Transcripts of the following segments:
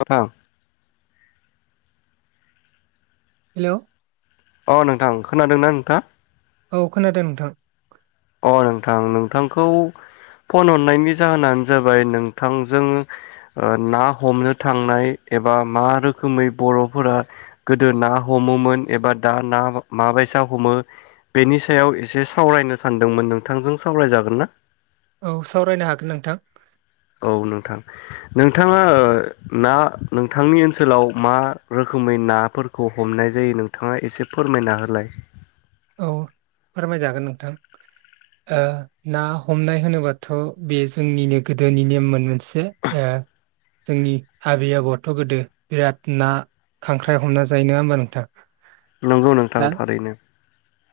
लाथा हेल' अ नोंथां खोनादों ना नोंथाङा औ खोनादों नोंथां अ नोंथां नोंथांखौ फन हरनायनि जाहोनानो जाबाय नोंथांजों ना हमनो थांनाय एबा मा रोखोमै बर'फोरा गोदो ना हमोमोन एबा दा ना माबायसा हमो बेनि सायाव एसे सावरायनो सानदोंमोन नोंथांजों सावरायजागोन ना औ सावरायनो हागोन नोंथां औ नोंथां नोंथाङा ना नोंथांनि ओनसोलाव मा रोखोमै नाफोरखौ हमनाय जायो नोंथाङा एसे फोरमायना होलाय औ फोरमायजागोन नोंथां ना हमनाय होनोबाथ' बे जोंनिनो गोदोनि नेममोन मोनसे जोंनि आबै आबौआथ' गोदो बिराद ना खांख्राइ हमना जायो नङा होमबा नोंथां नंगौ नोंथां दा थारैनो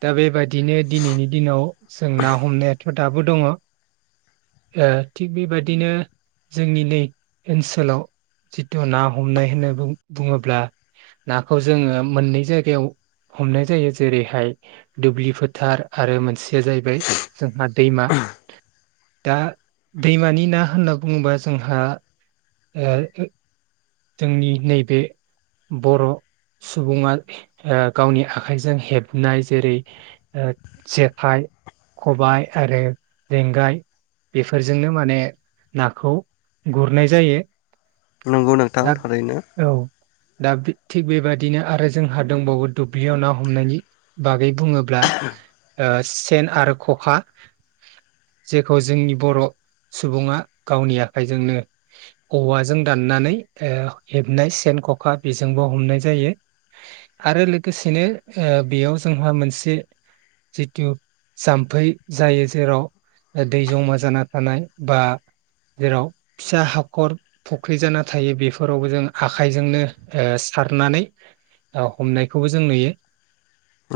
दा बेबादिनो दिनैनि दिनाव जों ना हमनायाथ' दाबो दङ थिग बेबादिनो जोंनि नै ओनसोलाव जिथु ना हमनाय होननानै बुङोब्ला नाखौ जोङो मोननै जायगायाव हमनाय जायो जेरैहाय दुब्लि फोथार आरो मोनसेया जाहैबाय जोंहा दैमा दा दैमानि ना होनना बुङोबा जोंहा ए जोंनि नैबे बर' सुबुङा ओ गावनि आखाइजों हेबनाय जेरै जेखाइ खबाय आरो लेंगाय बेफोरजोंनो माने नाखौ गुरनाय जायो। नंगौ नोंथां एक थारैनो औ दा थिग बेबादिनो आरो जोंहा दंबावो दुब्लियाव ना हमनायनि बागै बुङोब्ला सेन आरो खखा जेखौ जोंनि बर' सुबुङा गावनि आखाइजोंनो औवाजों दाननानै हेबनाय सेन खखा बेजोंबो हमनाय जायो आरो लोगोसेनो ओ बेयाव जोंहा मोनसे जिथु जाम्फै जायो जेराव दै जमा जाना थानाय बा जेराव फिसा हाखर फुख्रि जाना थानाय थायो बेफोरावबो जों आखाइजोंनो ओ सारनानै हमनायखौबो जों नुयो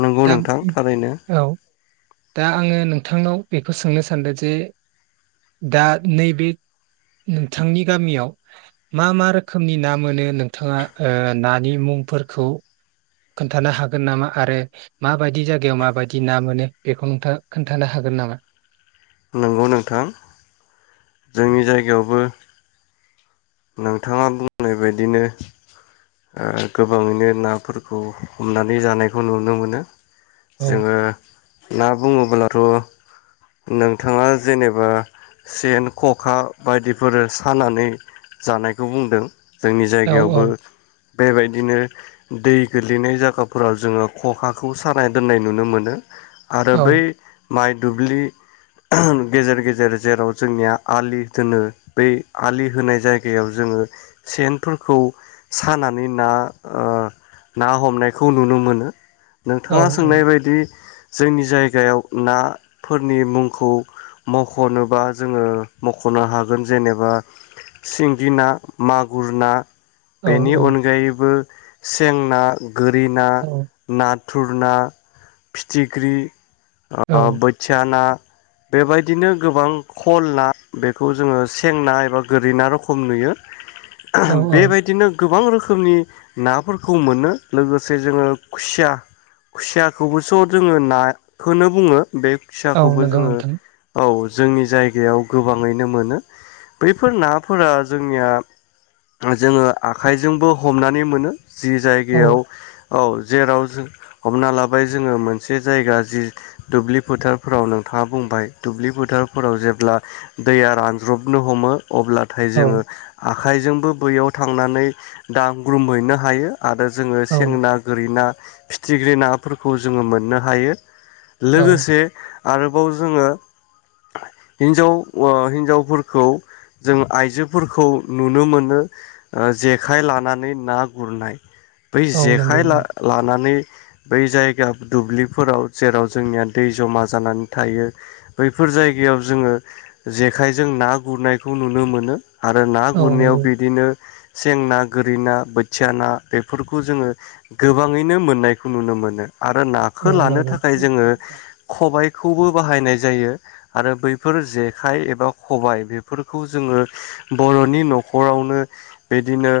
नंगौ दा नोंथां थारैनो औ दा आङो नोंथांनाव बेखौ सोंनो सानदों जे दा नैबे नोंथांनि गामियाव मा मा रोखोमनि ना मोनो नोंथाङा ओ नानि मुंफोरखौ खोन्थानो हागोन नामा आरो माबायदि जायगायाव माबायदि ना मोनो बेखौ नोंथाङ खोन्थानो हागोन नामा नंगौ नोंथां जोंनि जायगायावबो नोंथाङा बुंनायबायदिनो ओ गोबाङैनो नाफोरखौ हमनानै जानायखौ नुनो मोनो औ जोङो ना बुङोब्लाथ' नोंथाङा जेनेबा सेन खखा बायदिफोर सानानै जानायखौ बुंदों जोंनि औ जायगायावबो बेबायदिनो दै गोल्लैनाय जायगाफोराव जोङो खखाखौ सानाय दोननाय नुनो मोनो आरो औ बै माइ दुब्लि गेजेर गेजेर जेराव जोंनिया आलि दोनो बै आलि होनाय जायगायाव जोङो सेनफोरखौ सानानै ना ओ ना हमनायखौ नुनो मोनो। औ नोंथाङा सोंनाय बायदि जोंनि जायगायाव नाफोरनि मुंखौ मख'नोबा जोङो मख'नो हागोन जेनेबा सिंगि ना, मागुर ना औ बेनि अनगायैबो सेंना गोरि ना, औ ना थुरना, फिथिख्रि बोथिया ना बेबायदिनो गोबां खल ना बेखौ जोङो सेंना एबा गोरि ना रोखम नुयो। औ औ बेबायदिनो गोबां रोखोमनि नाफोरखौ मोनो लोगोसे जोङो खुसिया खुसियाखौबोस' जोङो नाखौनो बुङो बे औ फिसाखौबो नंगौ जोङो नोंथां औ जोंनि जायगायाव गोबाङैनो मोनो बैफोर नाफोरा जोंनिया जोङो आखाइजोंबो हमनानै मोनो। जि औ जायगायाव औ जेराव जों हमना लाबाय जोङो मोनसे जायगा जि दुब्लि फोथारफोराव नोंथाङा बुंबाय दुब्लि फोथारफोराव जेब्ला दैया रानज्रबनो हमो अब्लाथाय औ जोङो आखाइजोंबो बैयाव थांनानै दांग्रोमहैनो हायो। आरो जोङो औ सें ना, गोरै ना फिथिख्रि नाफोरखौ जोङो मोननो हायो। औ लोगोसे आरोबाव जोङो हिन्जाव हिन्जावफोरखौ जों आइजोफोरखौ नुनो मोनो ओ जेखाइ लानानै ना गुरनाय बै औ नंगौ जेखाइ लानानै बै जायगा दुब्लिफोराव जेराव जोंनिया दै जमा जानानै थायो बैफोर जायगायाव जोङो जेखाइजों ना गुरनायखौ नुनो मोनो। आरो ना औ गुरनायाव नंगौ बिदिनो सें ना, गोरि ना, बोथिया ना बेफोरखौ जोङो गोबाङैनो मोननायखौ नुनो मोनो। आरो नाखौ औ लानो नंगौ थाखाय जोङो खबाय खौबो बाहायनाय जायो आरो बैफोर जेखाइ एबा खबाय बेफोरखौ जोङो बर'नि न'खरावनो बिदिनो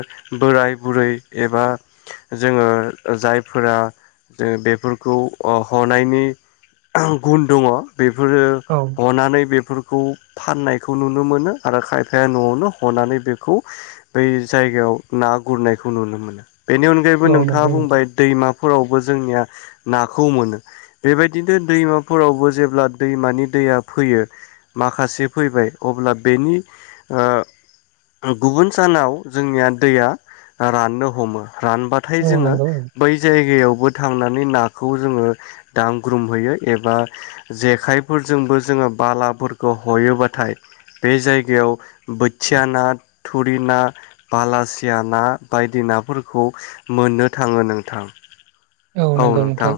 बोराय बुरै एबा जोङो जायफोरा बेफोरखौ हनायनि गुन दङ- बेफोरो औ हनानै बे- बेखौ फाननायखौ नुनो मोनो आरो खायफाया न'आवनो हनानै बेखौ बै जायगायाव ना गुरनायखौ नुनो मोनो। बेनि अनगायैबो औ नोंथाङा नंगौ नोंथां बुंबाय दैमा फोरावबो जोंनिया नाखौ मोनो बेबायदिनो दैमाफोरावबो जेब्ला दैमानि दैया फैयो माखासे फैबाय अब्ला बेनि गुबुन सानाव जोंनिया दैया राननो हमो। रानबाथाय औ जोङो नंगौ बै जायगायाव बो थांनानै नाखौ जोङो दांग्रोमहयो एबा जेखाइफोरजोंबो जोङो बालाफोरखौ हयोबाथाय बे जायगायाव बोथिया ना थुरि ना बालासिया ना बायदि नाफोरखौ मोननो थाङो नोंथां। औ नोंथां।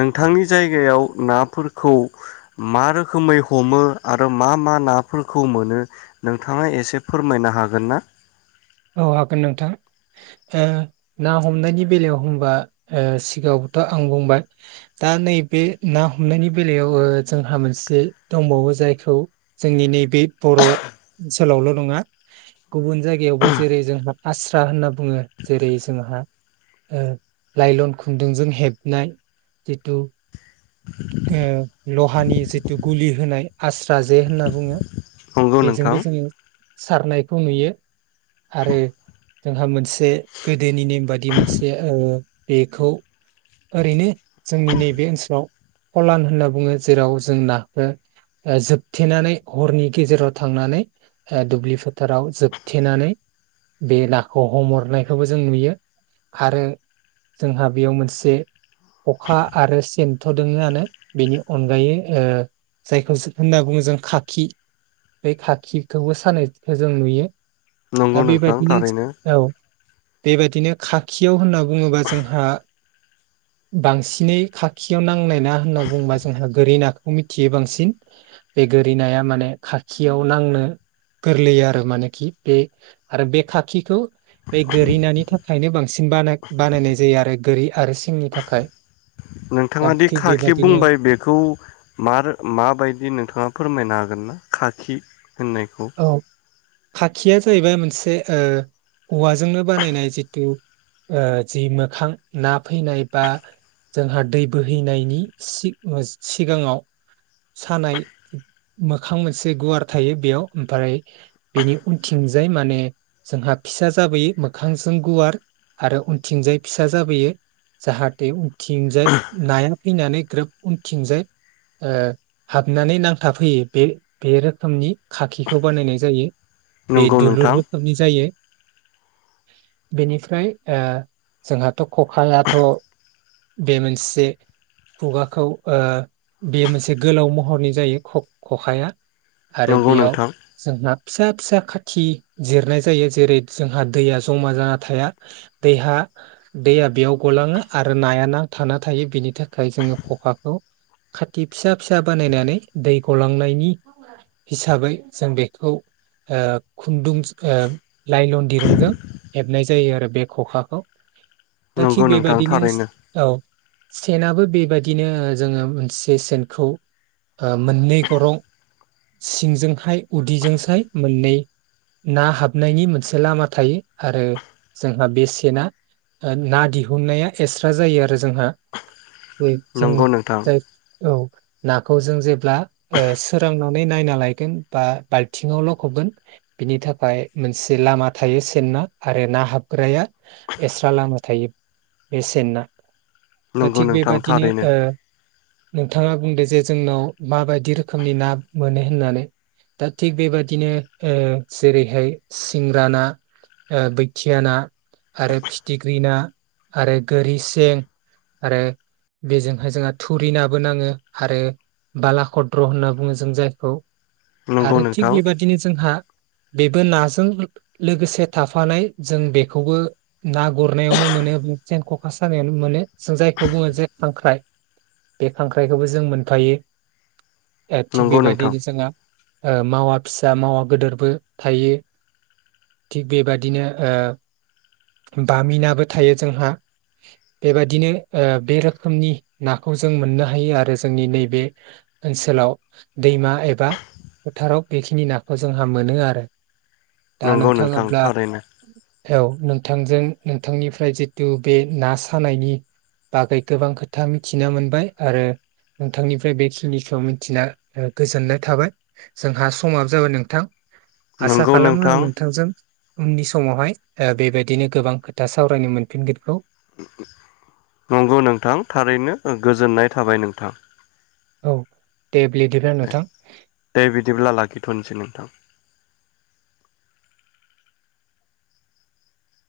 नोंथांनि जायगायाव नाफोरखौ मा रोखोमै हमो आरो मा मा नाफोरखौ मोनो नोंथाङा एसे फोरमायनो हागोन हागोन ना? औ हागोन नोंथां ना हमनायनि बेलायाव होनबा सिगाङावबोथ' आं बुंबाय दा नैबे ना हमनायनि बेलायाव जोंहा मोनसे दंबावो जायखौ जोंनि नैबे बर' ओनसोलावल' नङा गुबुन जायगायावबो जों जेरै जोंहा आसास्रा होनना बुङो जेरै जोंहा लाइलन खुन्दुंजों हेबनाय जिथु लहानि जिथु गुलि होनाय आस्रा जे होनना बुङो। नंगौ बेजोंबो नोंथां। जोङो सारनायखौ नुयो आरो जोंहा मोनसे गोदोनि नेम बादि मोनसे बेखौ ओरैनो जोंनि नैबे ओनसोलाव फलान होनना बुङो जेराव जों नाखौ जोबथेनानै हरनि गेजेराव थांनानै दुब्लि फोथाराव जोबथेनानै बे नाखौ हमहरनायखौबो जों नुयो आरो जोंहा बेयाव मोनसे खखा आरो सन्थ' दङआनो बेनि अनगायै जायखौ होनना बुङो जों खाखि बै खाखिखौबो सानायखौ जों नुयो। दा नंगौ नोंथां बेबायदिनो थारैनो औ। बेबदिनो खाखियाव होनना बुङोबा जोंहा बांसिनै खाखियाव नांनाय ना होनना बुङोबा जोंहा गोरि नाखौ मिथियो बांसिन बे गोरि नाया माने खाखियाव नांनो गोरलैयो आरो मानेखि बे आरो बे खाखिखौ बे गोरिनि नानि थाखायनो बांसिनानाय बानायनाय जायो आरो गोरि आरो सिंनि थाखाय दा नोंथाङा दि थिग खाखि बेबादिनो बुंबाय बेखौ म माबायदि नोंथाङा फोरमायनो हागोन ना? खााखि होननायखौ औ खाखिया जाहैबाय मोनसे ओ औवाजोंनो बानायनाय जिथु ओ जि मोखां ना फैनाय बा जोंहा दै बोहैनायनि सिगाङाव सानाय मोखां मोनसे गुवार थायो बेयाव ओमफ्राय बेनि उनथिंजाय माने जोंहा फिसा जाबोयो मोखांजों गुवार आरो उनथिंजाय फिसा जाबोयो जाहाथे उनथिंजाय नाया फैनानै ग्रोब उनथिंजाय हाबनानै नांथाबफैयो बे बे रोखोमनि खाखिखौ बानायनाय जायो। बे नंगौ दुलुर नोंथां रोखोमनि जायो। बेनिफ्राय ओ जोंहाथ' खखायाथ' बे मोनसे खुगाखौ ओ बे मोनसे गोलाव महरनि जायो खखाया आरो नंगौ बेयाव नोंथां जोंहा फिसा फिसा खाथि जिरनाय जायो जेरै जोंहा दैया जमा जाना थाया दैहा दैया बेयाव गलाङो आरो नाया नां थाना थायो बेनि थाखाय जोङो खखाखौ खाथि फिसा फिसा बानायनानै दै गलांनायनि हिसाबै जों बेखौ ओ खुन्दुं लाइलन दिरुंजों हेबनाय जायो आरो बे खखाखौ दा नंगौ थिग नोंथां बेबादिनो थारैनो औ। सेनाबो बेबायदिनो जोङो मोनसे सेनखौ मोननै गरं सिंजोंहाय उदैजोंसाय मोननै ना हाबनायनि मोनसे लामा थायो आरो जोंहा बे सना ना दिहुननाया एक्सट्रा जायो आरो जोंहा जयै जों नंगौ नोंथां जाय औ। नाखौ जों जेब्ला सोरांनां नायना लायगोन बा बाल्थिंआव लकबगोन बिनि थाखाय मोनसे लामा थायो सन्ना आरो ना हाबग्राया एक्सट्रा लामा थायो बे सेनना। दा नंगौ थिग नोंथां बेबादिनो थारैनो नोंथाङा बुंदो जे जोंनाव माबायदि रोखोमनि ना मोनो होननानै दा थिग बेबादिनो जेरैहाय सिंग्रा ना ओ बैथिया ना आरो फिथिख्रि ना आरो गोरि सें आरो बेजोंहाय जोंहा थुरि नाबो नाङो आरो बालाखद्र होनना बुङो जों जों जायखौ नंगौ आरो थिग नोंथां बेबादिनो जोंहा बेबो नाजों लोगोसे थाफानाय जों बेखौबो ना गुरनायावनो मोनो जेन खखा सानायावनो मोनो जों जायखौ बुङो जे खांख्राय बे खांख्रायखौबो जों मोनफायो। थिग नंगौ नोंथां बेबायदिनो जोङो मावा फिसा मावा गोदोरबो थायो थिग बेबादिनो बामिनाबो थायो जोंहा बेबादिनो बे रोखोमनि नाखौ जों मोननो हायो आरो जोंनि नैबे ओनसोलाव दैमा एबा फोथाराव बेखिनि नाखौ जोंहा मोनो आरो। दा नंगौ नोंथां नोंथाङाब्ला थारैनो औ नोंथांजों नोंथांनिफ्राय जितु बे ना सानायनि बागै गोबां खोथा मिथिना मोनबाय आरो नोंथांनिफ्राय बेखिनिखौ मिथिना गोजोननाय थाबाय जोंहा समाबो जाबाय नोंथां। आसा नंगौ खालामो नोंथां आं नोंथांजों उननि समावहाय बेबायदिनो गोबां खोथा सावरायनो मोनफिनगोनखौ। नोंगौ नोंथां थारैनो गोजोननाय थाबाय नोंथां। औ। दे बिदिब्ला नोंथां दे बिदिब्ला लाखिथनोसै नोंथां